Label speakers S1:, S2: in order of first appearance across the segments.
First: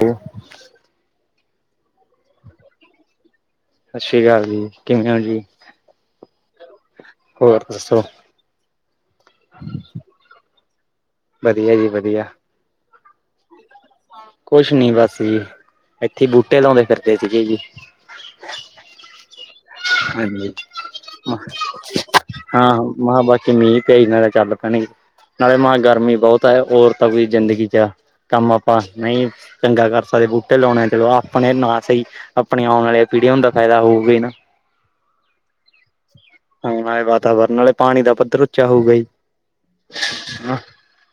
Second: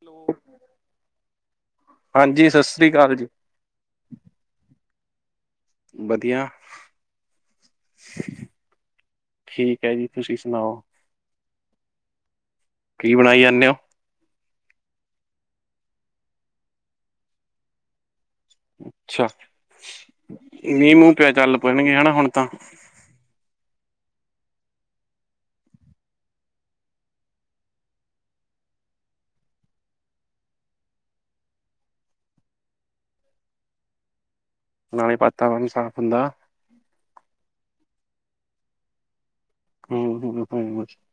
S1: ਹੋ
S2: ਹੈਲੋ। ਹਾਂਜੀ, ਸਸ ਰੀ ਕਾਲ ਜੀ।
S1: ਸਸ ਰੀ ਕਾਲ ਜੀ, ਕਿਵੇਂ ਓਂ ਜੀ?
S2: ਵਦੀਆ।
S1: ਹੋਰ ਦੱਸੋ
S2: ਠੀਕ ਐ ਜੀ ਤੁਸੀਂ ਸਨਾਓ
S1: ਵਦੀਆ ਜੀ ਵਦੀਆ।
S2: ਕੀ ਬਨਾਈ ਜਾਂਨੇ ਓਂ?
S1: ਕੁਛ ਨੀ ਬਸ ਜੀ ਏਥੇ ਬੂਟੇ ਲੌਂਦੇ ਫਿਰਦੇ ਸੀਗੇ ਜੀ।
S2: ਅੱਛਾ।
S1: ਹਾਂਜੀ,
S2: ਮੀਂਹ ਮੂੰਹ ਪਿਆ ਚੱਲ ਪੈਣਗੇ ਹਨਾ ਹੁਣ ਤਾਂ
S1: ਹਾਂ ਮਹਾਂ ਠੀਕ ਐ ਜੀ ਨਾਲੇ ਚੱਲ ਕਨੀ, ਨਾਲੇ ਮਹਾਂ ਗਰਮੀ ਬੌਤ ਐ ਹੋਰ ਤਾਂ ਕੋਈ ਜ਼ਿੰਦਗੀ ਚ ਕੰਮ ਆਪਾਂ ਨਈ ਚੰਗਾ ਕਰ ਸਕਦੇ ਬੂਟੇ ਲੋਣੇ ਚਲੋ ਆਪਨੇ ਨਾ ਸਈ ਆਪਨੇ ਔਣ ਅਲੇ ਪੀੜ੍ਹੀਆਂ ਨੂੰ ਤਾ ਫੈਦਾ ਹੋਊਗੀ ਨਾ।
S2: ਨਾਲੇ ਵਾਤਾਵਰਨ ਵੀ ਸਾਫ਼ ਹੁੰਦਾ।
S1: ਹੂੰ ਨਾਲੇ ਵਾਤਾਵਰਨ ਨਾਲੇ ਪਾਨੀ ਦਾ ਪੱਧਰ ਉੱਚਾ ਹੋਊਗਾ ਜੀ।
S2: ਹੂੰ ਹੂੰ
S1: ਹਨਾ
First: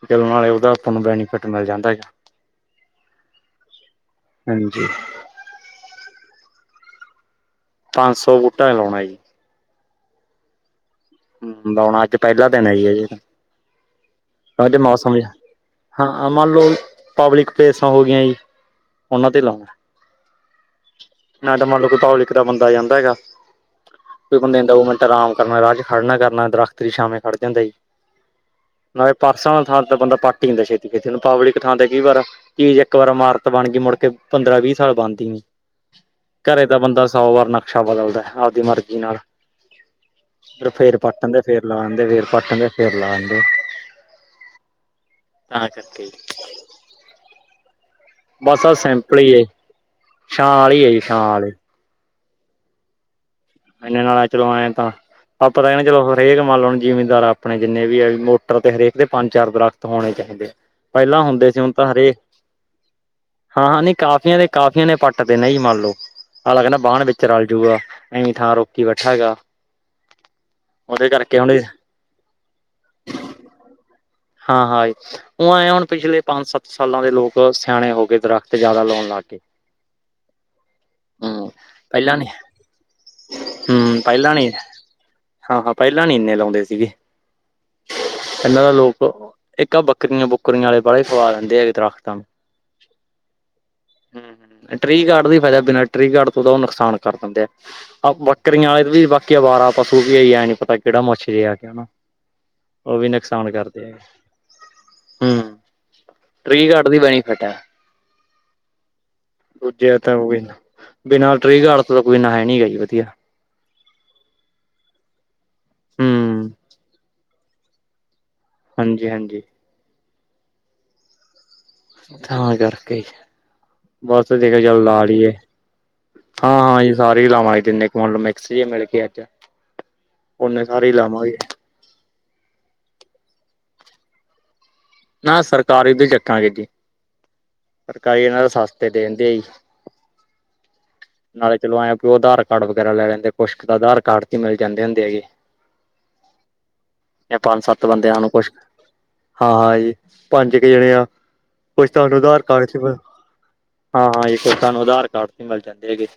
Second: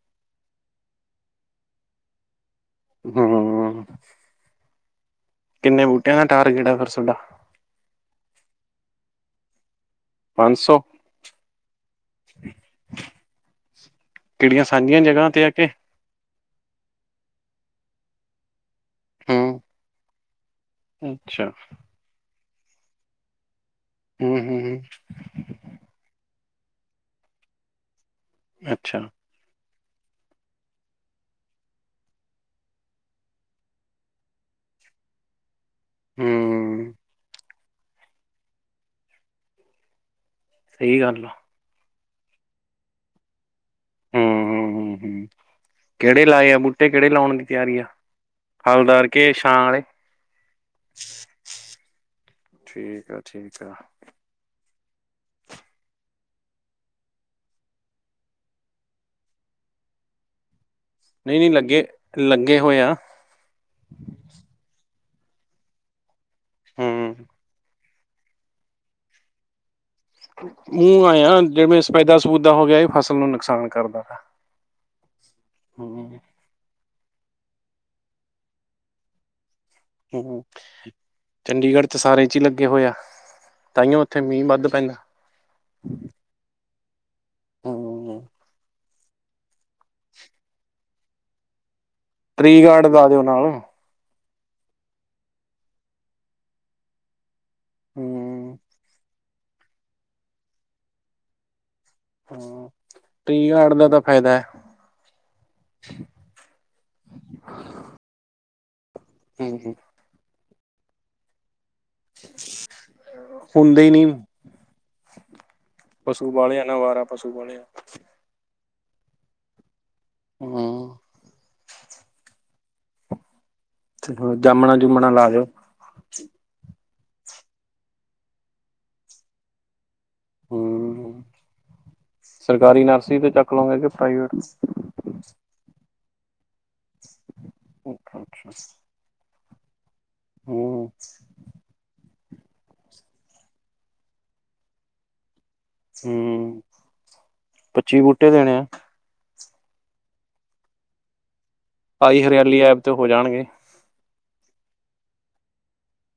S1: ਚਲ ਨਾਲੇ ਓਦਾ ਆਪਾਂ ਨੂੰ ਬੈਨੀਫਿਟ ਮਿਲ ਜਾਂਦਾ ਐ ਗਾ।
S2: ਹਾਂ
S1: ਹਾਂਜੀ।
S2: ਕਿੰਨੇ ਬੂਟਿਆ ਦਾ ਟਾਰਗੇਟ ਐ ਫੇਰ ਸੋਡਾ।
S1: ਪੰਜ ਸੋ ਬੂਟਾ ਲੌਨਾ ਐ ਜੀ।
S2: ਪੰਨ ਸੌ
S1: ਹੂੰ ਲੌਨਾ ਅੱਜ ਪੈਲਾ ਦਿਨ ਐ ਜੀ ਅਜੇ ਤਾਂ,
S2: ਕਿਹੜੀਆਂ
S1: ਅੱਜ
S2: ਸਾਂਝੀਆਂ
S1: ਮੌਸਮ
S2: ਜਗ੍ਹਾ
S1: ਜਾ
S2: ਤੇ ਆ ਕੇ
S1: ਹਾਂ-ਹਾਂ ਮੰਨ ਲਓ ਪਬਲਿਕ ਪਲੇਸਾਂ ਹੋ ਗੀਆ ਜੀ, ਓਨਾ ਤੇ
S2: ਹੂੰ
S1: ਲਾਓ।
S2: ਅੱਛਾ
S1: ਨਾਲੇ ਤਾਂ ਮਤਲਬ ਕੋਈ ਪਬਲਿਕ ਦਾ ਬੰਦਾ ਜਾਂਦੈ ਗਾ,
S2: ਹੂੰ
S1: ਕੋਈ
S2: ਹੂੰ
S1: ਬੰਦੇ ਨੂੰ
S2: ਹੂੰ
S1: ਦੋ ਅਰਾਮ ਕਰਨਾ ਰਾਹ ਚ ਖੜਨਾ ਕਰਨਾ ਦਰਖਤ ਦੀ ਛਾਂਵੇ ਖੜ ਜਾਂਦੈ ਜੀ,
S2: ਅੱਛਾ
S1: ਨਾਲੇ ਪਰਸਨਲ ਥਾਂ ਤੇ ਬੰਦਾ ਪੱਟ ਈ ਦਿੰਦੈ ਛੇਤੀ-ਛੇਤੀ ਹੁਨ ਪਬਲਿਕ ਥਾਂ ਤੇ ਕਈ ਵਾਰ ਚੀਜ਼ ਇਕ ਵਾਰ ਇਮਾਰਤ ਬਨਗੀ ਮੁੜਕੇ ਪੰਦਰਾਂ ਵੀਹ ਸਾਲ ਬਨਦੀ ਨੀ। ਘਰੇ ਤਾ
S2: ਹੂੰ
S1: ਬੰਦਾ ਸੌ ਵਾਰ ਨਕਸ਼ਾ ਬਦਲਦਾ ਆਪਦੀ ਮਰਜ਼ੀ ਨਾਲ। ਫੇਰ
S2: ਸਹੀ ਗੱਲ ਆ
S1: ਪਾਟਨ ਦੇ ਫੇਰ ਲਾਂਨਦੇ ਫੇਰ ਪਾਟਨ ਦੇ ਫੇਰ ਲਾਂਨਦੇ।
S2: ਹੂੰ ਹੂੰ ਹੂੰ ਕੇੜੇ ਲਾਏ ਆ ਬੂਟੇ ਕੇੜੇ ਲੌਨ ਦੀ ਤਿਆਰੀ ਆ।
S1: ਬਸ ਐ
S2: ਹਲਦਾਰ
S1: ਸੈਂਪਲ
S2: ਕੇ
S1: ਈ
S2: ਛਾਂ ਵਾਲੇ
S1: ਐਛਾਂ ਆਲੀ ਐ ਜੀ ਛਾਂ ਆਲੇ।
S2: ਠੀਕ ਐ-ਠੀਕ ਐ।
S1: ਏਨੇ ਨਾਲ ਐ ਚਲੋ ਐ ਤਾਂ ਆਪਾਂ ਤਾਂ ਐ ਕੈਨੇ ਆਂ ਚਲੋ ਹਰੇਕ ਮੰਨ ਲੋ ਜਿਮੀਦਾਰ ਐ ਆਪਨੇ ਜਿੰਨੇ ਵੀ ਐ ਵੀ ਮੋਟਰ ਤੇ ਹਰੇਕ ਦੇ ਪੰਜ ਚਾਰ ਦਰੱਖ ਤਾ ਹੋਨੇ ਚਹੀਦੇ ਨੇ ਪੈਲਾਂ
S2: ਨਹੀਂ ਨਹੀਂ
S1: ਹੁੰਦੇ ਸੀ ਹੁਨ
S2: ਲੱਗੇ
S1: ਤਾਂ ਹਰੇਕ
S2: ਲੱਗੇ ਹੋਏ ਆ
S1: ਹਾਂ-ਹਾਂ ਨੀ ਕਾਫੀਆਂ ਦੇ ਕਾਫੀਆਂ ਨੇ ਪੱਟ ਤੇ ਨਾ ਜੀ ਮੰਨ ਲੋ, ਅਗਲਾ ਕੈਂਦਾ ਵਾਨ ਵਿਚ
S2: ਹੂੰ
S1: ਰਲ ਜੂਗਾ। ਐਵੀਂ ਥਾਂ ਰੋਕੀ ਬੈਠਾ ਹੈਗਾ। ਉਹਦੇ
S2: ਊਂ ਐਂ
S1: ਕਰਕੇ
S2: ਆ
S1: ਹੁਣ
S2: ਜਿਵੇਂ ਸਪੇਦਾ ਸਪੁੱਦਾ ਹੋ ਗੇਆ ਏ ਫਸਲ ਨੂੰ ਨੁਕਸਾਨ ਕਰਦਾ ਵਾ।
S1: ਹਾਂ-ਹਾਂ ਜੀ ਊਂ ਐਂ ਆ ਹੁਨ ਪਿਛਲੇ ਪੰਜ ਸੱਤ ਸਾਲਾਂ ਦੇ ਲੋਕ ਸਿਆਣੇ ਹੋਗੇ ਦਰੱਖਤ ਜਾਦਾ ਲੌਨ ਲਾਗੇ।
S2: ਹੂੰ ਚੰਡੀਗੜ੍ਹ ਚ
S1: ਪਹਿਲਾਂ
S2: ਸਾਰੇ
S1: ਨੀ
S2: ਚ ਈ ਲਗੇ ਹੋਏ ਆ।
S1: ਹੂੰ ਪੈਲਾਂ ਨੀ, ਹਾਂ-ਹਾਂ ਪੈਂਲਾ ਨੀ ਇੰਨੇ ਲੌਂਦੇ ਸੀਗੇ।
S2: ਹੂੰ
S1: ਏਨਾ ਦਾ ਲੋਕ ਇਕ ਬੱਕਰੀਆਂ ਬੁੱਕਰੀਆਂ ਅਲੇ ਬੜ੍ਹੇ ਸਵਾ ਲੈਂਦੇ ਐ ਦਰਖਤਾ ਨੂੰ।
S2: ਟ੍ਰਿ ਗਾਰਡ ਲਾ ਦਿਓ ਨਾਲ।
S1: ਹਮ-ਹਮ ਅ ਟ੍ਰਿ ਗਾਰਡ ਦਾ ਈ ਫੈਦੇ ਬਿਨਾਂ ਟ੍ਰਿ ਗਾਰਡ ਤੋਂ ਤਾ ਓ ਨੁਕਸਾਨ ਕਰ ਦਿੰਦੇ ਐ। ਆ
S2: ਹੂੰ
S1: ਬੱਕਰੀਆਂ ਅਰ ਵੀ ਬਾਕੀ ਆ ਅਵਾਰਾ ਪਸੂ ਵੀ ਹੈ ਈ ਐ। ਐ ਨੀ ਪਤਾ ਕੇੜਾ ਮੱਛਰੇਯਾ ਕੇ ਨਾ।
S2: ਹਾਂ। ਟੀ ਗਾਰਡ ਦਾ
S1: ਤੇ
S2: ਤਾਂ ਫਾਇਦਾ ਹੈ
S1: ਹਮ। ਟ੍ਰਿ ਗਾਰਡ ਦੀ ਬੈਨੀਫਿਟ ਐ।
S2: ਹੂੰ
S1: ਦੂਜਿਆਂ ਤਾ ਓ ਏਨਾ। ਬਿਨਾ ਟ੍ਰਿ ਗਾਰਡ ਤੋ ਤਾ ਕੋਈ ਨਾ ਈ ਨੀ ਹੈਗਾ ਜੀ ਵਧੀਆ।
S2: ਹੁੰਦੇ ਈ ਨੀ। ਪਸੂ
S1: ਹੂੰ
S2: ਬਾਲਿਆ ਨਾ ਅਵਾਰਾ ਪਸੂ ਬਾਲਿਆ।
S1: ਹਾਂਜੀ-ਹਾਂਜੀ।
S2: ਹਮ।
S1: ਥਾਂ ਕਰਕੇ ਬਸ ਮੈਂ ਕਿਆ
S2: ਜਾਮਣਾ
S1: ਚੱਲ ਲਾ
S2: ਜੁਮਣਾ
S1: ਲੀਏ।
S2: ਦਿਓ
S1: ਥਾਂ ਅਈ ਸਾਰੇ ਈ ਲਾਵਾਂਗੇ ਤਿੰਨੇ ਕੁੰਡ ਮਿਕਸ ਜੇ ਮਿਲ ਕੇ ਅੱਜ। ਓਨੇ ਸਾਰੇ ਈ
S2: ਹੂੰ
S1: ਲਾਵਾਂਗੇ।
S2: ਸਰਕਾਰੀ ਨਰਸਰੀ ਤੇ ਚੱਕ ਲਉਗੇ ਕੇ ਪ੍ਰਾਈਵੇਟ ਸ?
S1: ਨਾ ਸਰਕਾਰੀ ਤੇ ਚਖਾਂਗੇ ਜੀ।
S2: ਹੂੰ
S1: ਸਰਕਾਰੀ ਏਨਾ ਦੇ ਸਸਤੇ ਦੇਣਦੇ ਅ ਜੀ।
S2: ਹੂੰ
S1: ਨਾਲੇ ਚਲੋ ਆਯੇ ਅ ਪੀ ਓਦਾ ਹ ਕਾਰਡ ਵਗੈਰਾ ਲੈ ਜੰਦੇ। ਕੁਸ਼ਕ ਤਾ ਆਧਾਰ ਕਾਰਡ ਤੇ ਮਿਲ ਜਾਂਦੇ ਹੁੰਦੇ ਐ ਜੀ। ਐ ਪੰਜ ਸੱਤ
S2: ਪੱਚੀ
S1: ਬੰਦਿਆ ਨੂੰ
S2: ਬੂਟੇ
S1: ਕੁਛ
S2: ਦੇਣੇ ਆ
S1: ਹਾਂ -ਹਾਂ ਜੀ ਪੰਜ ਕ ਜਣੇ ਆ। ਕੁੱਛ ਤਾ ਨੂੰ
S2: ਆਈ
S1: ਆਧਾਰ
S2: ਹਰਿਆਲੀ
S1: ਕਾਰਡ ਚ
S2: ਐਪ ਤੇ
S1: ਮੈਂ
S2: ਹੋ ਜਾਣਗੇ
S1: ਹਾਂ-ਹਾਂ ਇਕ ਤਾਨੂੰ ਆਧਾਰ ਕਾਰਡ ਵੀ ਮਿਲ ਜਾਂਦੇ ਹੈਗੇ।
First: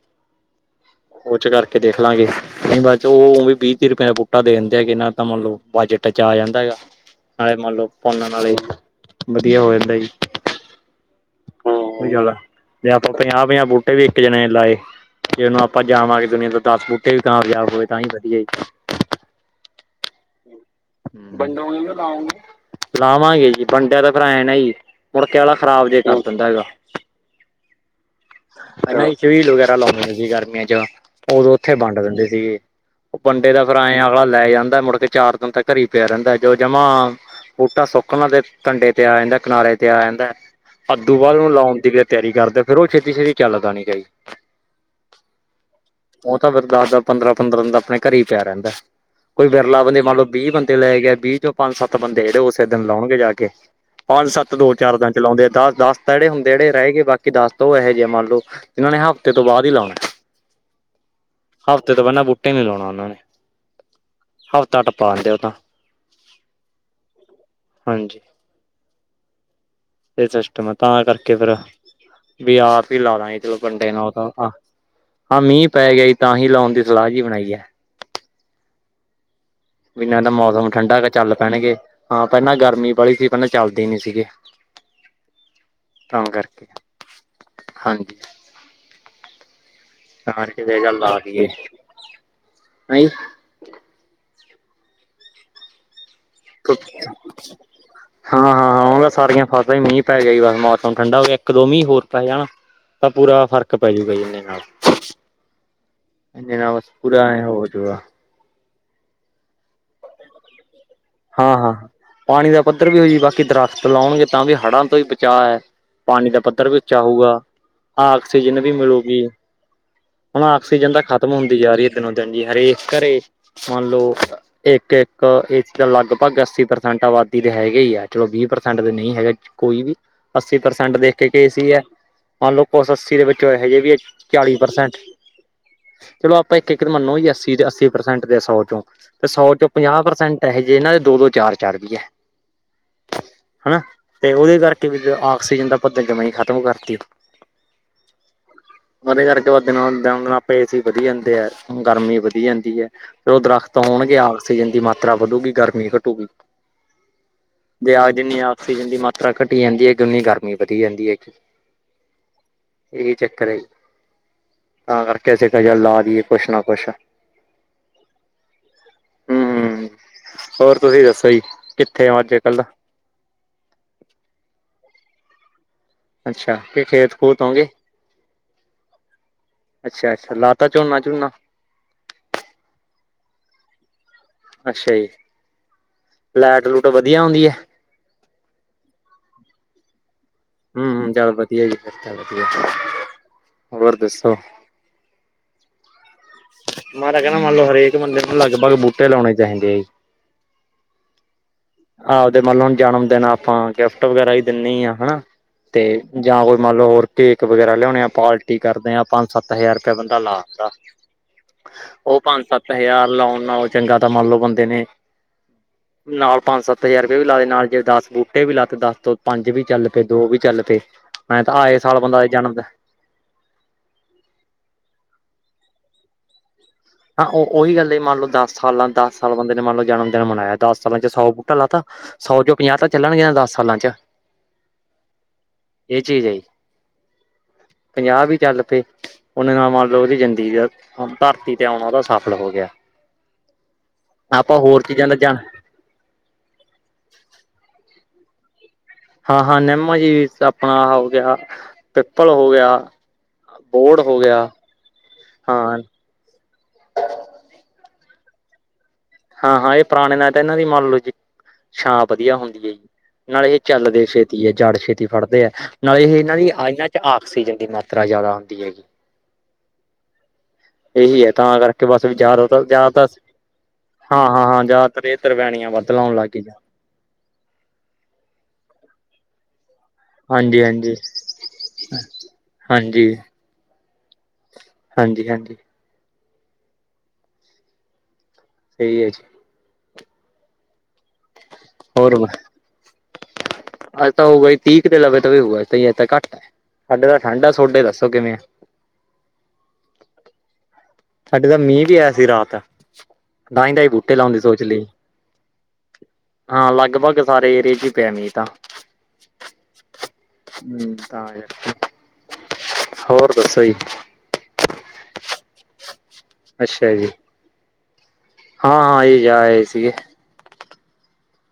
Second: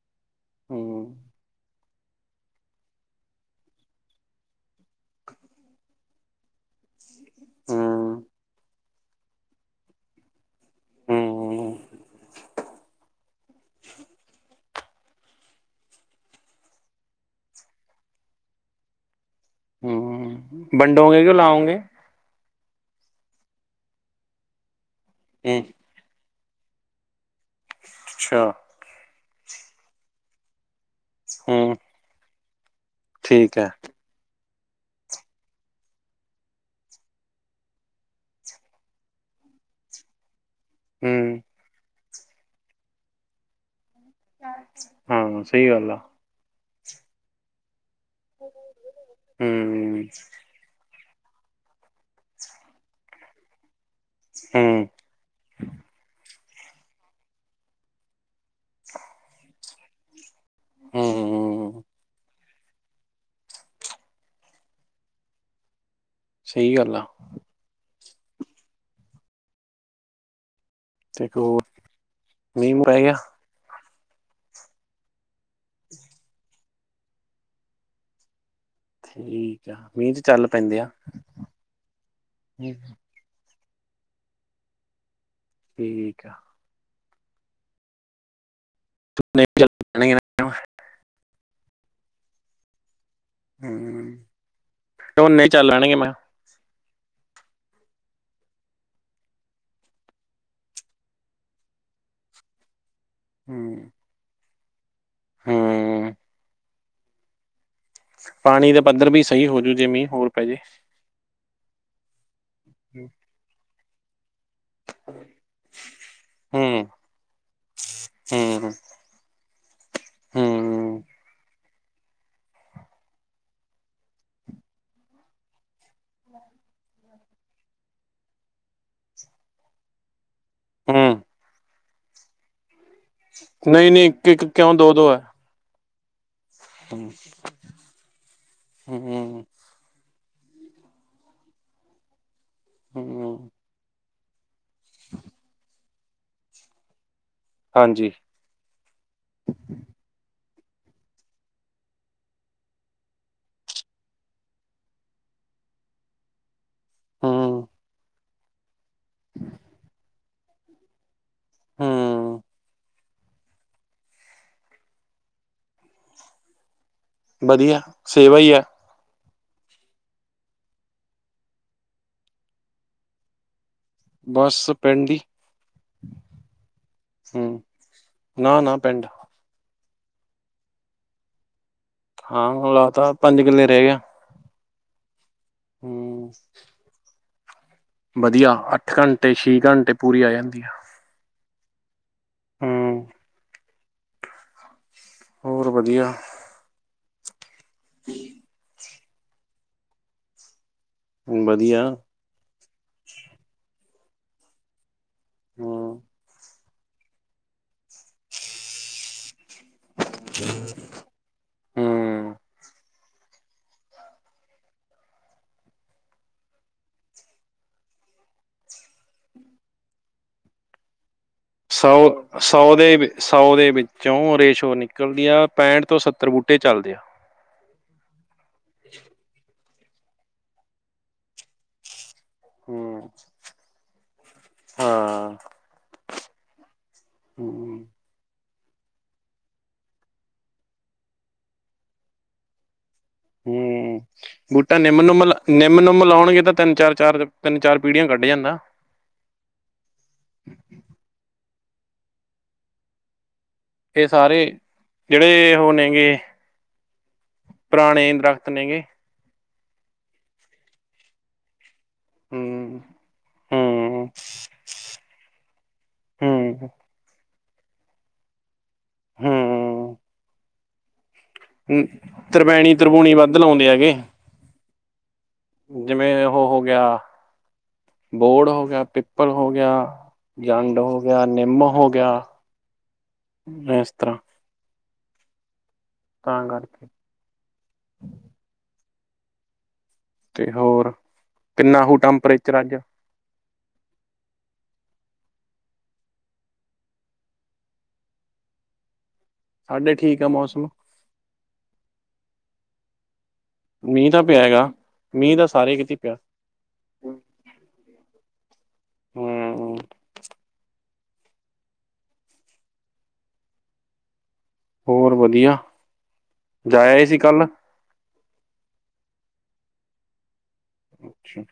S2: ਹੂੰ
S1: ਓਚ ਕਰਕੇ ਕੇ ਦੇਖ ਲਾਂਗੇ ਨਹੀਂ ਬਸ ਉਹ ਵੀਹ ਤੀਹ ਰੁਪਏ ਦਾ ਬੂਟਾ ਦੇ ਦਿੰਦੇ ਹੈਗੇ ਨਾ ਤਾਂ ਮੰਨਲ ਬਜਟ ਚ ਆ ਜਾਂਦਾ ਹੈਗਾ ਨਾਲੇ ਮੰਨ ਲਓ
S2: ਹੂੰ
S1: ਪੰਨਾ ਨਾਲੇ ਵਧੀਆ ਹੋ ਜਾਂਦਾ ਜੀ ਹੂ
S2: ਹੂੰ
S1: ਵਧੀਆ ਗਲ ਜੇ ਆਪਾਂ ਪੰਜਾਹ ਪੰਜਾਹ ਬੂਟੇ ਵੀ ਇੱਕ ਜਣੇ ਲਾਏ ਜੇ ਉਹਨੂੰ ਆਪਾਂ ਜਾਵਾਂਗੇ ਦੁਨੀਆਂ ਤੋਂ ਦਸ ਬੂਟੇ ਵੀ ਤਾਂਯਾਬ ਹੋਵੇ ਤਾਂ ਹੀ ਵਧੀਆ
S2: ਹਮ ਵੰਡੋਗੇ ਕਿਉਂ ਲਾਓਗੇ
S1: ਆਹੋ ਲਾਵਾਂਗੇ ਜੀ ਵੰਡਿਆ ਤਾਂ ਫਿਰ ਐਂ ਨਾ ਹੀ ਮੁੜਕੇ ਵਾਲਾ
S2: ਹੂੰ
S1: ਖਰਾਬ ਦੇ ਕਰ ਦਿੰਦਾ ਹੈਗਾ
S2: ਅੱਛਾ
S1: ਛਬੀਲ ਵਗੈਰਾ ਲਾਉਂਦੇਦੇ ਸੀ ਗਰਮੀਆਂ ਚ ਉਦੋਂ
S2: ਹੂੰ
S1: ਉੱਥੇ ਵੰਡ ਦਿੰਦੇ ਸੀਗੇ ਉਹ ਬੰਡੇ
S2: ਠੀਕ
S1: ਦਾ
S2: ਹੈ
S1: ਫਿਰ ਆਏਂ ਆਗਲਾ ਲੈ ਜਾਂਦਾ ਮੁੜਕੇ ਚਾਰ ਦਿਨ ਤੱਕ ਘਰੀ ਪਿਆ ਰਹਿੰਦਾ ਜੋ ਜਮਾ ਬੂਟਾ ਸੁੱਕਣਾ ਤੇ ਕੰੰਡੇ ਤੇ ਆ ਜਾਂਦਾ ਕਿਨਾਰੇ ਤੇ ਆ ਜਾਂਦਾ ਅੱਧੂ ਬਾਅਦ
S2: ਹੂੰ
S1: ਉਹਨੂੰ ਲਾਉਣ ਦੀ ਤਿਆਰੀ ਕਰਦੇ ਫੇਰ ਉਹ ਛੇਤੀ ਛੇਤੀ ਚੱਲਦਾ ਨੀ ਕ ਜ
S2: ਹਾਂ ਸਹੀ ਗੱਲ ਆ
S1: ਉਹ ਤਾਂ ਫੇਿਰ ਦਸ ਦਸ ਪੰਦਰਾਂ ਪੰਦਰਾਂ ਦਿਨ ਦਾ ਆਪਣੇ ਘਰੇ ਹੀ ਪਿਆ ਰਹਿੰਦਾ ਕੋਈ ਵਿਰਲਾ ਬੰਦੇ
S2: ਹੂੰ
S1: ਮੰਨ ਲਓ ਵੀਹ ਬੰਦੇ ਲੈ ਗਿਆਏ ਵੀਹ ਚ ਪੰਜ ਸੱਤ ਬੰਦੇ ਜਿਹੜੇ ਉਸੇ ਦਿਨ ਲਾਉਣਗੇ ਜਾ ਕੇ ਪੰਜ ਸੱਤ ਦੋ
S2: ਹੂੰ
S1: ਚਾਰ ਤਾਂ ਚਲਾਉਂਦੇ ਆ ਦਸ ਦਸ ਤਾਂ ਜਿਹੜੇ ਹੁੰਦੇ ਜਿਹੜੇ ਰਹੇਏ ਬਾਕੀ ਦਸ ਤਾਂ ਉਹ ਇਹੋ ਜਿਹੇ ਮੰਨ ਲਓ ਇਹਨਾਂ ਨੇ ਹਫ਼ਤੇ ਤੋਂ ਬਾਅਦ ਹੀ ਲਾਉਣਾ
S2: ਹਾਂ ਹਾਂ
S1: ਹਫ਼ਤੇ ਤੋਂ ਪਹਿਲਾਂ ਬੂਟੇ ਨੀ ਲਾਉਣਾ ਉਹਨਾ ਨੇ ਹਫ਼ਤਾ ਟੱਪਾ ਦਿੰਦੇ ਉਹ ਤਾਂ
S2: ਸਹੀ ਗੱਲ ਆ
S1: ਹਾਂਜੀ ਇਹ ਸਿਸਟਮ ਹੈ ਤਾਂ
S2: ਤੇ
S1: ਕਰਕੇ
S2: ਇੱਕ
S1: ਫੇਰ
S2: ਹੋਰ
S1: ਵੀ
S2: ਮੀਂਹ ਮੂੰਹ
S1: ਆਪ ਹੀ
S2: ਪੈ ਗਿਆ
S1: ਲਾ ਲਾਗੇ ਚਲੋ ਕੰਡੇ ਤਾਂ ਆ ਹਾਂ ਮੀਂਹ ਪੈ ਗਿਆਈ ਤਾਂ ਹੀ ਲਾਉਣ ਦੀ ਸਲਾਹ ਜਿਹੀ ਬਣਾਈ ਹੈ
S2: ਠੀ
S1: ਵੀਨਾ ਤਾਂ ਮੌਸਮ ਠੰਡਾ ਚੱਲ ਪੈਣਗੇ ਹਾਂ ਪਹਿਲਾਂ ਗਰਮੀ ਬੜੀ ਸੀ। ਪਹਿਲਾਂ ਚੱਲਦੇ ਨੀ ਸੀਗੇ ਤਾਂ
S2: ਠੀਕ ਆ
S1: ਕਰਕੇ ਹਾਂਜੀ
S2: [unintelligible]
S1: ਨਾਨਕੇ ਇਹ ਗੱਲ ਲਾ ਰਹੀਏ ਨਹੀਂ
S2: ਹੂੰ ਝੋਨੇ ਚੱਲ ਲੈਣਗੇ ਮੈਂ
S1: [unintelligible] ਹਾਂ ਹਾਂ ਹਾਂ ਉਹ ਸਾਰੀਆਂ ਫਸਦਾਈ ਮੀਂਹ ਪੈ ਜਾਈ ਬਸ ਮੌਸਮ ਠੰਡਾ ਹੋ ਗਿਆ ਇੱਕ ਦੋ ਮੀਂਹ ਹੋਰ ਪੈ ਜਾਣਾ ਤਾਂ ਪੂਰਾ ਫ਼ਰਕ
S2: ਹੂੰ
S1: ਪੈਜੂਗਾ ਜੀ ਉਦੇ ਨਾਲ
S2: ਹੂੰ
S1: [unintelligible] ਪੂਰਾ ਹੈ ਹੋ ਜਾਊਗਾ
S2: ਪਾਣੀ ਦੇ ਪੱਧਰ ਵੀ ਸਹੀ ਹੋਜੂ ਜੇ ਮੀਂਹ ਹੋਰ ਪੈ ਜੇ
S1: ਹਾਂ ਹਾਂ ਪਾਣੀ ਦਾ ਪੱਧਰ ਵੀ
S2: ਹੂੰ
S1: ਹੋਈ ਬਸ ਕਿ ਦਰਖਤ ਲਾਉਣਗੇ ਤਾਂ ਵੀ ਹੜਾਂ ਤੋਂ ਹੀ ਬਚਾਅ ਹੈ ਪਾਣੀ ਦਾ ਪੱਧਰ ਵੀ ਉੱਚਾ ਹੋਊਗਾ ਆਕਸੀਜਨ
S2: ਹੂੰ
S1: ਵੀ ਮਿਲਲੇਗੀ ਹੁਣ ਆਕਸੀਜਨ
S2: ਹੂੰ
S1: ਤਾਂ ਖ਼ਤਮ ਹੁੰਦੀ ਜਾ ਰਹੀ ਹੈ। ਦਿਨੋ ਦਿਨ ਹਰੇ ਘਰੇ ਮੰਨ ਲਓ ਇੱਕ ਇੱਕ ਤਾਂ ਲਗਭਗ ਅੱਸੀ ਪ੍ਰਸੈਂਟ ਆਬਾਦੀ ਦੇ ਹੈਗੇ ਹੀ ਆ ਚਲੋ ਵੀਹ ਪ੍ਰਸੈਂਟ ਤੇ ਨਹੀਂ ਹੈਗਾ ਕੋਈ ਵੀ ਅੱਸੀ ਪ੍ਰਸੈਂਟ ਦੇਖ
S2: ਹੂੰ
S1: ਕੇ ਗ ਸੀ ਹੈ ਮੰਨ ਲਓ ਕੁਛ ਅੱਸੀ ਤੇਰੇ ਬੱਚੇ ਵੱਲ ਹੈਗੇ
S2: ਨਹੀਂ
S1: ਵੀ
S2: ਨਹੀਂ ਇੱਕ ਇੱਕ
S1: ਚਾਲੀ
S2: ਕਿਉਂ ਦੋ
S1: ਪਰਸੈਂਟ
S2: ਦੋ ਹੈ
S1: ਚਲੋ ਆਪਾਂ ਇੱਕ ਇੱਕ
S2: ਹੂੰ
S1: ਮੰਨੋ ਜੀ ਅੱਸੀ ਅੱਸੀ ਪ੍ਰਸੈਂਟ ਤੇ ਸੌ ਚੋਂ ਤੇ
S2: ਹੂੰ,
S1: ਸੌ ਚੋਂ ਪੰਜਾਹ ਪ੍ਰਸੈਂਟ ਇਹੋ ਜਿਹੇ ਇਹਨਾਂ ਦੇ ਦੋ ਦੋ ਚਾਰ ਚਾਰ ਵੀ ਹੈ
S2: ਹੂੰ,
S1: ਹਨਾ ਤੇ ਉਹਦੇ ਕਰਕੇ ਵੀ ਆਕਸੀਜਨ ਦਾ ਪੱਧਰ ਜਮ ਖਤਮ ਕਰਤੀ ਤੂੰ
S2: ਹਾਂਜੀ
S1: ਉਹਦੇ ਕਰਕੇ ਆਪ ਏਸੀ ਵਧੀ ਜਾਂਦੇ ਹੈ ਗਰਮੀ ਵਧੀ ਜਾਂਦੀ ਹੈ। ਫਿਰ ਉਹ ਦਰਖਤ ਹੋਣਗੇ ਆਕਸੀਜਨ ਦੀ ਮਾਤਰਾ ਵਧੂਗੀ ਗਰਮੀ ਘਟੂਗੀ
S2: ਹੂੰ,
S1: ਜਿੰਨੀ ਆਕਸੀਜਨ ਦੀ ਮਾਤਰਾ ਘਟੀ ਜਾਂਦੀ ਹੈ ਕਿ ਉਨੀ ਗਰਮੀ ਵਧੀ ਜਾਂਦੀ ਹੈ ਕਿ
S2: ਹੂੰ।
S1: ਇਹੀ ਚੱਕਰ ਹੈ ਤਾਂ ਕਰਕੇ ਅਸੀਂ ਕਹਿ ਲਾ ਦੀਈਏ ਕੁਛ ਨਾ ਕੁਛ।
S2: ਵਧੀਆ ਸੇਵਾ ਈ ਆ।
S1: ਹੂੰ, ਹੋਰ ਤੁਸੀਂ ਦੱਸੋ ਜੀ ਕਿੱਥੇ ਹੋ ਅੱਜ ਕੱਲ?
S2: ਬੱਸ ਪਿੰਡ ਈ।
S1: ਅੱਛਾ, ਕੀ ਖੇਤ ਖੂਤ
S2: ਹੂੰ,
S1: ਆਉਗੇ।
S2: ਨਾ-ਨਾ ਪਿੰਡ
S1: ਅੱਛਾ ਅੱਛਾ, ਲਾ ਤਾਂ ਝੋਨਾ ਝੂਨਾ?
S2: ਹਾਂ ਲਾ ਤਾਂ, ਪੰਜ ਕਿੱਲੇ ਰਹੇ ਗਿਆ।
S1: ਅੱਛਾ ਜੀ,
S2: ਹੂੰ।
S1: ਲੈਟ ਲੂਟ ਵਧੀਆ ਆਉਂਦੀ ਹੈ।
S2: ਵਧੀਆ, ਅੱਠ ਘੰਟੇ ਛੇ ਘੰਟੇ ਪੂਰੀ ਆ ਜਾਂਦੀ ਹੈ।
S1: ਹੂੰ ਹੂੰ, ਚਲ ਵਧੀਆ ਵੀ ਫਿਰ ਵਧੀਆ
S2: ਹੂੰ।
S1: ਹੋਰ ਦੱਸੋ?
S2: ਹੋਰ ਵਧੀਆ।
S1: ਹਮਾਰਾ ਕਹਿਣਾ ਮੰਨ ਲਓ ਹਰੇਕ ਬੰਦੇ ਨੂੰ ਲਗਭਗ ਬੂਟੇ ਲਾਉਣੇ ਚਾਹੀਦੇ ਆ ਜੀ।
S2: ਵਧੀਆ।
S1: ਹਾਂ ਆਪਦੇ ਮੰਨ ਲਓ ਹੁਣ ਜਨਮ ਦਿਨ ਆਪਾਂ ਗਿਫਟ ਵਗੈਰਾ ਹੀ ਦਿੰਦੇ ਹੀ ਆ ਹਨਾ। ਤੇ
S2: ਹੂੰ,
S1: ਜਾਂ ਕੋਈ ਮੰਨ ਲਓ ਹੋਰ ਕੇਕ ਵਗੈਰਾ ਲਿਆਉਣੇ ਆ ਪਾਰਟੀ ਕਰਦੇ ਆ ਆਪਾਂ ਸੱਤ ਹਜ਼ਾਰ ਰੁਪਇਆ ਬੰਦਾ ਲਾ ਤਾਂ। ਉਹ
S2: ਹੂੰ।
S1: ਪੰਜ ਸੱਤ ਹਜ਼ਾਰ ਲਾਉਣ ਨਾਲੋਂ ਚੰਗਾ ਤਾਂ ਮੰਨ ਲਓ ਬੰਦੇ ਨੇ ਨਾਲ ਪੰਜ ਸੱਤ ਹਜ਼ਾਰ ਰੁਪਏ ਵੀ ਲਾ ਦੇ, ਨਾਲ ਜੇ ਦਸ ਬੂਟੇ ਵੀ ਲਾ ਤੇ ਦਸ ਤੋਂ ਪੰਜ ਵੀ ਚੱਲ ਪੇ ਦੋ ਵੀ ਚੱਲ ਪੇ।
S2: ਸਊ ਸਊ ਦੇ ਬੀ ਸੌ ਦੇ ਵਿੱਚੋਂ ਰੇਸ਼ੋ ਨਿਕਲਦੀ ਆ, ਪੈਂਹਠ ਤੋਂ ਸੱਤਰ ਬੂਟੇ ਚੱਲਦੇ ਆ।
S1: ਹਾਂ ਉਹ ਉਹੀ ਗੱਲ ਐ, ਮੰਨ ਲਓ ਦਸ ਸਾਲਾਂ, ਦਸ ਸਾਲ ਬੰਦੇ ਨੇ ਮੰਨ ਲਓ ਜਨ ਦਿਨ ਮਨਾਇਆ, ਦਸ ਸਾਲਾਂ 'ਚ ਸੌ ਬੂਟਾ ਲਾ ਤਾ ਸੌ 'ਚ ਪੰਜਾਹ ਤਾਂ
S2: ਹੂੰ,
S1: ਚੱਲਣਗੇ ਦਸ ਸਾਲਾਂ 'ਚ,
S2: ਹਾਂ,
S1: ਇਹ ਚੀਜ਼ ਐ ਜੀ।
S2: ਹੂੰ ਹੂੰ।
S1: ਪੰਜਾਹ ਹੀ ਚੱਲ ਪੇ, ਉਹਨੇ ਨਾਲ ਮੰਨ ਲਓ ਉਹਦੀ ਜ਼ਿੰਦਗੀ ਧਰਤੀ ਤੇ ਆਉਣਾ ਉਹਦਾ ਸਫ਼ਲ ਹੋ ਗਿਆ।
S2: ਹੂੰ,
S1: ਆਪਾਂ
S2: ਬੂਟਾ
S1: ਹੋਰ
S2: ਨਿਮ
S1: ਚੀਜ਼ਾਂ ਦਾ
S2: ਨੁਮਾ ਲਾ,
S1: ਜਾਣ
S2: ਨਿ ਨਿੰਮ ਨੁਮਾ ਲਾਉਣਗੇ ਤਾਂ ਤਿੰਨ ਚਾਰ- ਚਾਰ, ਤਿੰਨ ਚਾਰ ਪੀੜੀਆਂ ਕੱਢ ਜਾਂਦਾ।
S1: ਹਾਂ ਹਾਂ ਨਿੰਮ ਜੀ ਆਪਣਾ ਹੋ ਗਿਆ, ਪਿੱਪਲ ਹੋ ਗਿਆ। ਬੋਹੜ
S2: ਇਹ
S1: ਹੋ ਗਿਆ
S2: ਸਾਰੇ ਜਿਹੜੇ ਉਹ
S1: ਹਾਂ
S2: ਹੋਣਗੇ ਪੁਰਾਣੇ ਦਰਖ਼ਤ ਨੇ ਗੇ।
S1: ਹਾਂ ਹਾਂ, ਇਹ ਪੁਰਾਣੇ ਨਾਲੇ ਤਾਂ ਇਹਨਾਂ ਦੀ ਮੰਨ ਲੋਓ ਜੀ, ਛਾਂ ਵਧੀਆ ਹੁੰਦੀ ਐ
S2: ਹੂੰ
S1: ਜੀ। ਨਾਲੇ ਇਹ ਚੱਲਦੇ
S2: ਹੂੰ
S1: ਛੇਤੀ ਐ, ਜੜ ਛੇਤੀ ਫੜਦੇ ਐ, ਨਾਲੇ ਇਹ ਇਹਨਾਂ ਦੀ
S2: ਹੂੰ
S1: ਇਹਨਾਂ 'ਚ ਆ ਕਸੀਜਨ ਦੀ ਮਾਤਰਾ ਜ਼ਿਆਦਾ ਹੁੰਦੀ ਐਗੀ।
S2: ਹੂੰ।
S1: ਇਹੀ ਐ ਤਾਂ ਕਰਕੇ ਬਸ ਵੀ ਜ਼ਿਆਦਾਤਰ-
S2: ਤਰਵੈਣੀ ਤਰਬੂਣੀ
S1: ਜ਼ਿਆਦਾਤਰ
S2: ਵੱਧ ਲਾਉਂਦੇ ਹੈਗੇ
S1: ਹਾਂ ਹਾਂ ਹਾਂ ਜ਼ਿਆਦਾਤਰ, ਇਹ ਤਵੈਣੀਆਂ ਵੱਧ ਲਾਉਣ
S2: ਜਿਵੇਂ
S1: ਲੱਗ ਗਏ।
S2: ਉਹ ਹੋ ਗਿਆ
S1: [inaudible]
S2: ਬੋਹੜ ਹੋ ਗਿਆ, ਪਿੱਪਲ ਹੋ ਗਿਆ।
S1: ਹਾਂਜੀ
S2: ਜੰਡ
S1: ਹਾਂਜੀ
S2: ਹੋ ਗਿਆ, ਨਿੰਮ ਹੋ ਗਿਆ,
S1: ਹਾਂਜੀ
S2: ਇਸ ਤਰ੍ਹਾਂ।
S1: ਹਾਂਜੀ ਹਾਂਜੀ।
S2: ਤਾਂ ਕਰਕੇ।
S1: ਸਹੀ ਐ ਜ
S2: ਤੇ ਹੋਰ, ਕਿੰਨਾ ਹੋਉ
S1: ਹੋਰ
S2: ਟੈਂਪਰੇਚਰ ਅੱਜ?
S1: ਅੱਜ ਤਾਂ ਹੋਊਗਾ ਹੀ ਤੀਕ ਕ ਤੇ ਲਵੇ ਤਵੇ ਹੋਊਗਾ, ਅਜ ਤਾਂ ਘੱਟ ਐ, ਸਾਡੇ ਤਾਂ ਠੰਡ ਆ ਸੋਹਾਡੇ ਦੱਸੋ ਕਿਵੇਂ ਆ?
S2: ਸਾਡੇ ਠੀਕ ਆ ਮੌਸਮ।
S1: ਸਾਡੇ ਤਾਂ ਮੀਂਹ ਵੀ ਆਇਆ ਸੀ ਰਾਤ। ਦਾਹੀ ਤ ਅਸੀਂ
S2: ਮੀਂਹ
S1: ਬੂਟੇ
S2: ਤਾਂ
S1: ਲਾਉਂਣ ਦੀ
S2: ਪਿਆ
S1: ਸੋਚ
S2: ਹੈਗਾ
S1: ਲੀ।
S2: ਮੀਂਹ ਤਾਂ ਸਾਰੇ ਕਿਤੇ ਪਿਆ
S1: ਹਾਂ ਲਗਭਗ ਸਾਰੇ ਏਰੀਏ ਚ' ਈ ਪਿਆ ਮੀਂਹ ਤਾਂ।
S2: ਹੂੰ
S1: ਹੂੰ ਤਾਂ ਕਰਕੇ, ਹੋਰ ਦੱਸੋ ਜੀ?
S2: ਹੋਰ ਵਧੀਆ, ਜਾਇਆ
S1: ਅੱਛਾ
S2: ਆਏ
S1: ਜੀ
S2: ਸੀ ਕੱਲ।
S1: ਹਾਂ ਜੀ ਜਾ ਆਏ ਸੀਗੇ।
S2: ਅੱਛਾ।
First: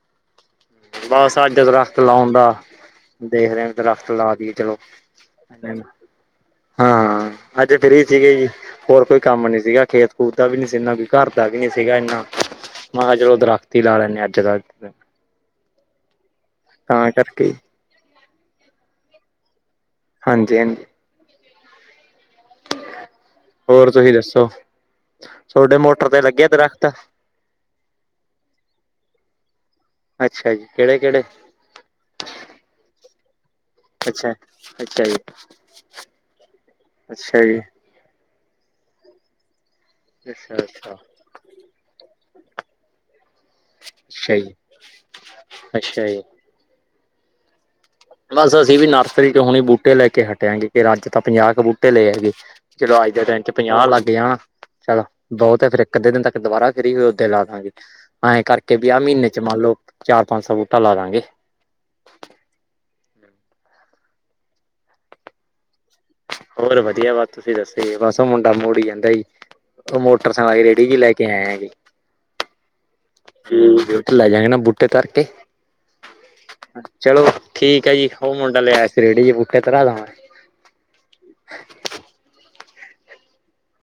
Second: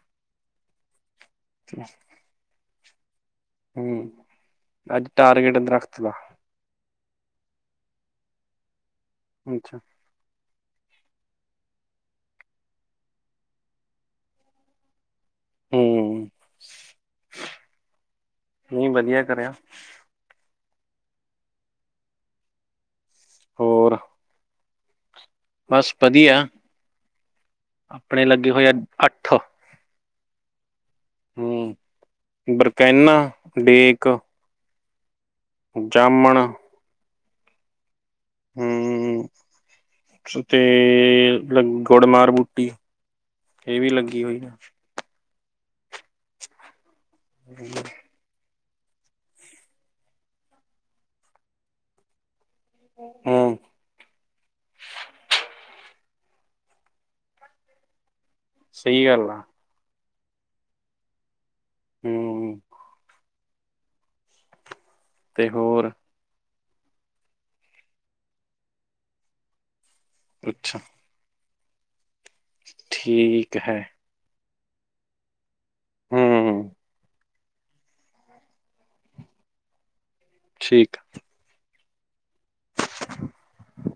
S1: ਬਸ ਅੱਜ ਦਰਖਤ ਲਾਉਣ ਦਾ ਦੇਖਦੇ ਆਂ ਦਰਖਤ
S2: ਹੂੰ
S1: ਲਾ ਦੀਏ, ਚਲੋ
S2: ਅੱਜ ਟਾਰਗੇਟ ਦਰਖਤ ਦਾ
S1: ਹਾਂ, ਅੱਜ ਫਰੀ ਸੀਗੇ ਜੀ, ਹੋਰ ਕੋਈ ਕੰਮ ਨੀਂ
S2: ਅੱਛਾ
S1: ਸੀਗਾ ਖੇਤ ਪੂਰ ਦਾ ਵੀ ਨੀ ਸੀ ਇਨ੍ਹਾਂ ਕੀ ਘਰ ਦਾ ਵੀ ਨੀ ਸੀਗਾ ਇੰਨਾਂ, ਮੈਂ ਕਿਹਾ ਚਲੋ ਦਰਖਤੀ ਲਾ ਲੈਂਨੇ ਆ ਅੱਜ ਜਾ ਕੇ।
S2: ਹੂੰ।
S1: ਤਾਂ ਕਰਕੇ।
S2: ਨਈਂ, ਵਧੀਆ ਕਰਿਆ।
S1: ਹਾਂਜੀ-ਹਾਂਜੀ। ਹੋਰ ਤੁਸੀਂ ਦੱਸੋ? ਤੁਹਾਡੇ
S2: ਬਸ
S1: ਮੋਟਰ ਤੇ
S2: ਵਧੀਆ,
S1: ਲੱਗਿਆ ਦਰਖਤ
S2: ਆਪਣੇ ਲੱਗੇ ਹੋਏ ਆ ਅੱਠ।
S1: ਅੱਛਾ ਜੀ, ਕਿਹੜੇ-ਕਿਹੜੇ?
S2: ਹੂੰ, ਬਰਕੈਨਾ, ਡੇਕ
S1: ਅੱਛਾ ਅੱਛਾ ਜੀ।
S2: ਜਾਮਣ,
S1: ਅੱਛਾ ਜੀ।
S2: ਹੂੰ
S1: ਅੱਛਾ
S2: ਤੇ
S1: ਅੱਛਾ
S2: ਲ ਗੁੜ ਮਾਰ ਬੂਟੀ, ਇਹ ਵੀ ਲੱਗੀ
S1: ਅੱਛਾ
S2: ਹੋਈ ਆ।
S1: ਜੀ ਅੱਛਾ ਜੀ।
S2: [inaudible]
S1: ਬਸ ਅਸੀਂ ਵੀ ਨਰਸਰੀ 'ਚੋ ਹੁਣੇ ਬੂਟੇ ਲੈ ਕੇ ਹਟੇ ਆ ਜੀ, ਤੇ ਅੱਜ ਤਾਂ ਪੰਜਾਹ ਕੁ ਬੂਟੇ ਲਏ ਹੈਗੇ। ਚਲੋ ਅੱਜ ਦੇ ਦਿਨ ਚ'
S2: ਹੂੰ
S1: ਪੰਜਾਹ ਲੱਗ ਜਾਣ, ਚੱਲ, ਬਹੁਤ ਫਿਰ ਇੱਕ-ਅੱਧੇ ਦਿਨ ਤੱਕ ਦੁਬਾਰਾ ਫਰੀ ਹੋਈ ਉਦੇ ਲਾ ਦਾਂਗੇ, ਐਂ ਕਰਕੇ ਵੀ ਆਹ
S2: ਸਹੀ
S1: ਮਹੀਨੇ
S2: ਗੱਲ ਆ
S1: 'ਚ ਮੰਨ ਲਓ ਚਾਰ-ਪੰਜ ਸੌ ਬੂਟਾ ਲਾ ਦਾਂਗੇ।
S2: ਹੂੰ। ਤੇ ਹੋਰ?
S1: ਹੋਰ ਵਧੀਆ ਬਸ ਤੁਸੀਂ ਦੱਸੋ ਜੀ, ਬਸ ਉਹ ਮੁੰਡਾ ਮੋੜੀ ਜਾਂਦਾ ਜੀ, ਉਹ ਮੋ ਟਰਸਾਕੇ
S2: ਅੱਛਾ
S1: ਰੇੜੀ ਜੀ ਲੈ ਕੇ ਆਏ ਆਂ ਜੀ। ਠੀਕ ਐ, ਲੈ ਜਾਗੇ ਨਾਂ ਬੂਟੇ ਧਰਕੇ।
S2: ਹੂੰ
S1: ਚਲੋ ਠੀਕ ਐ ਜੀ, ਉਹ ਮੁੰਡਾ ਲੈ ਆਇਆ ਸੀ ਰੇੜੀ ਜੀ ਬੂਟੇ ਧਰਾ ਲਾਂ ਮੈਂ।
S2: ਠੀਕ।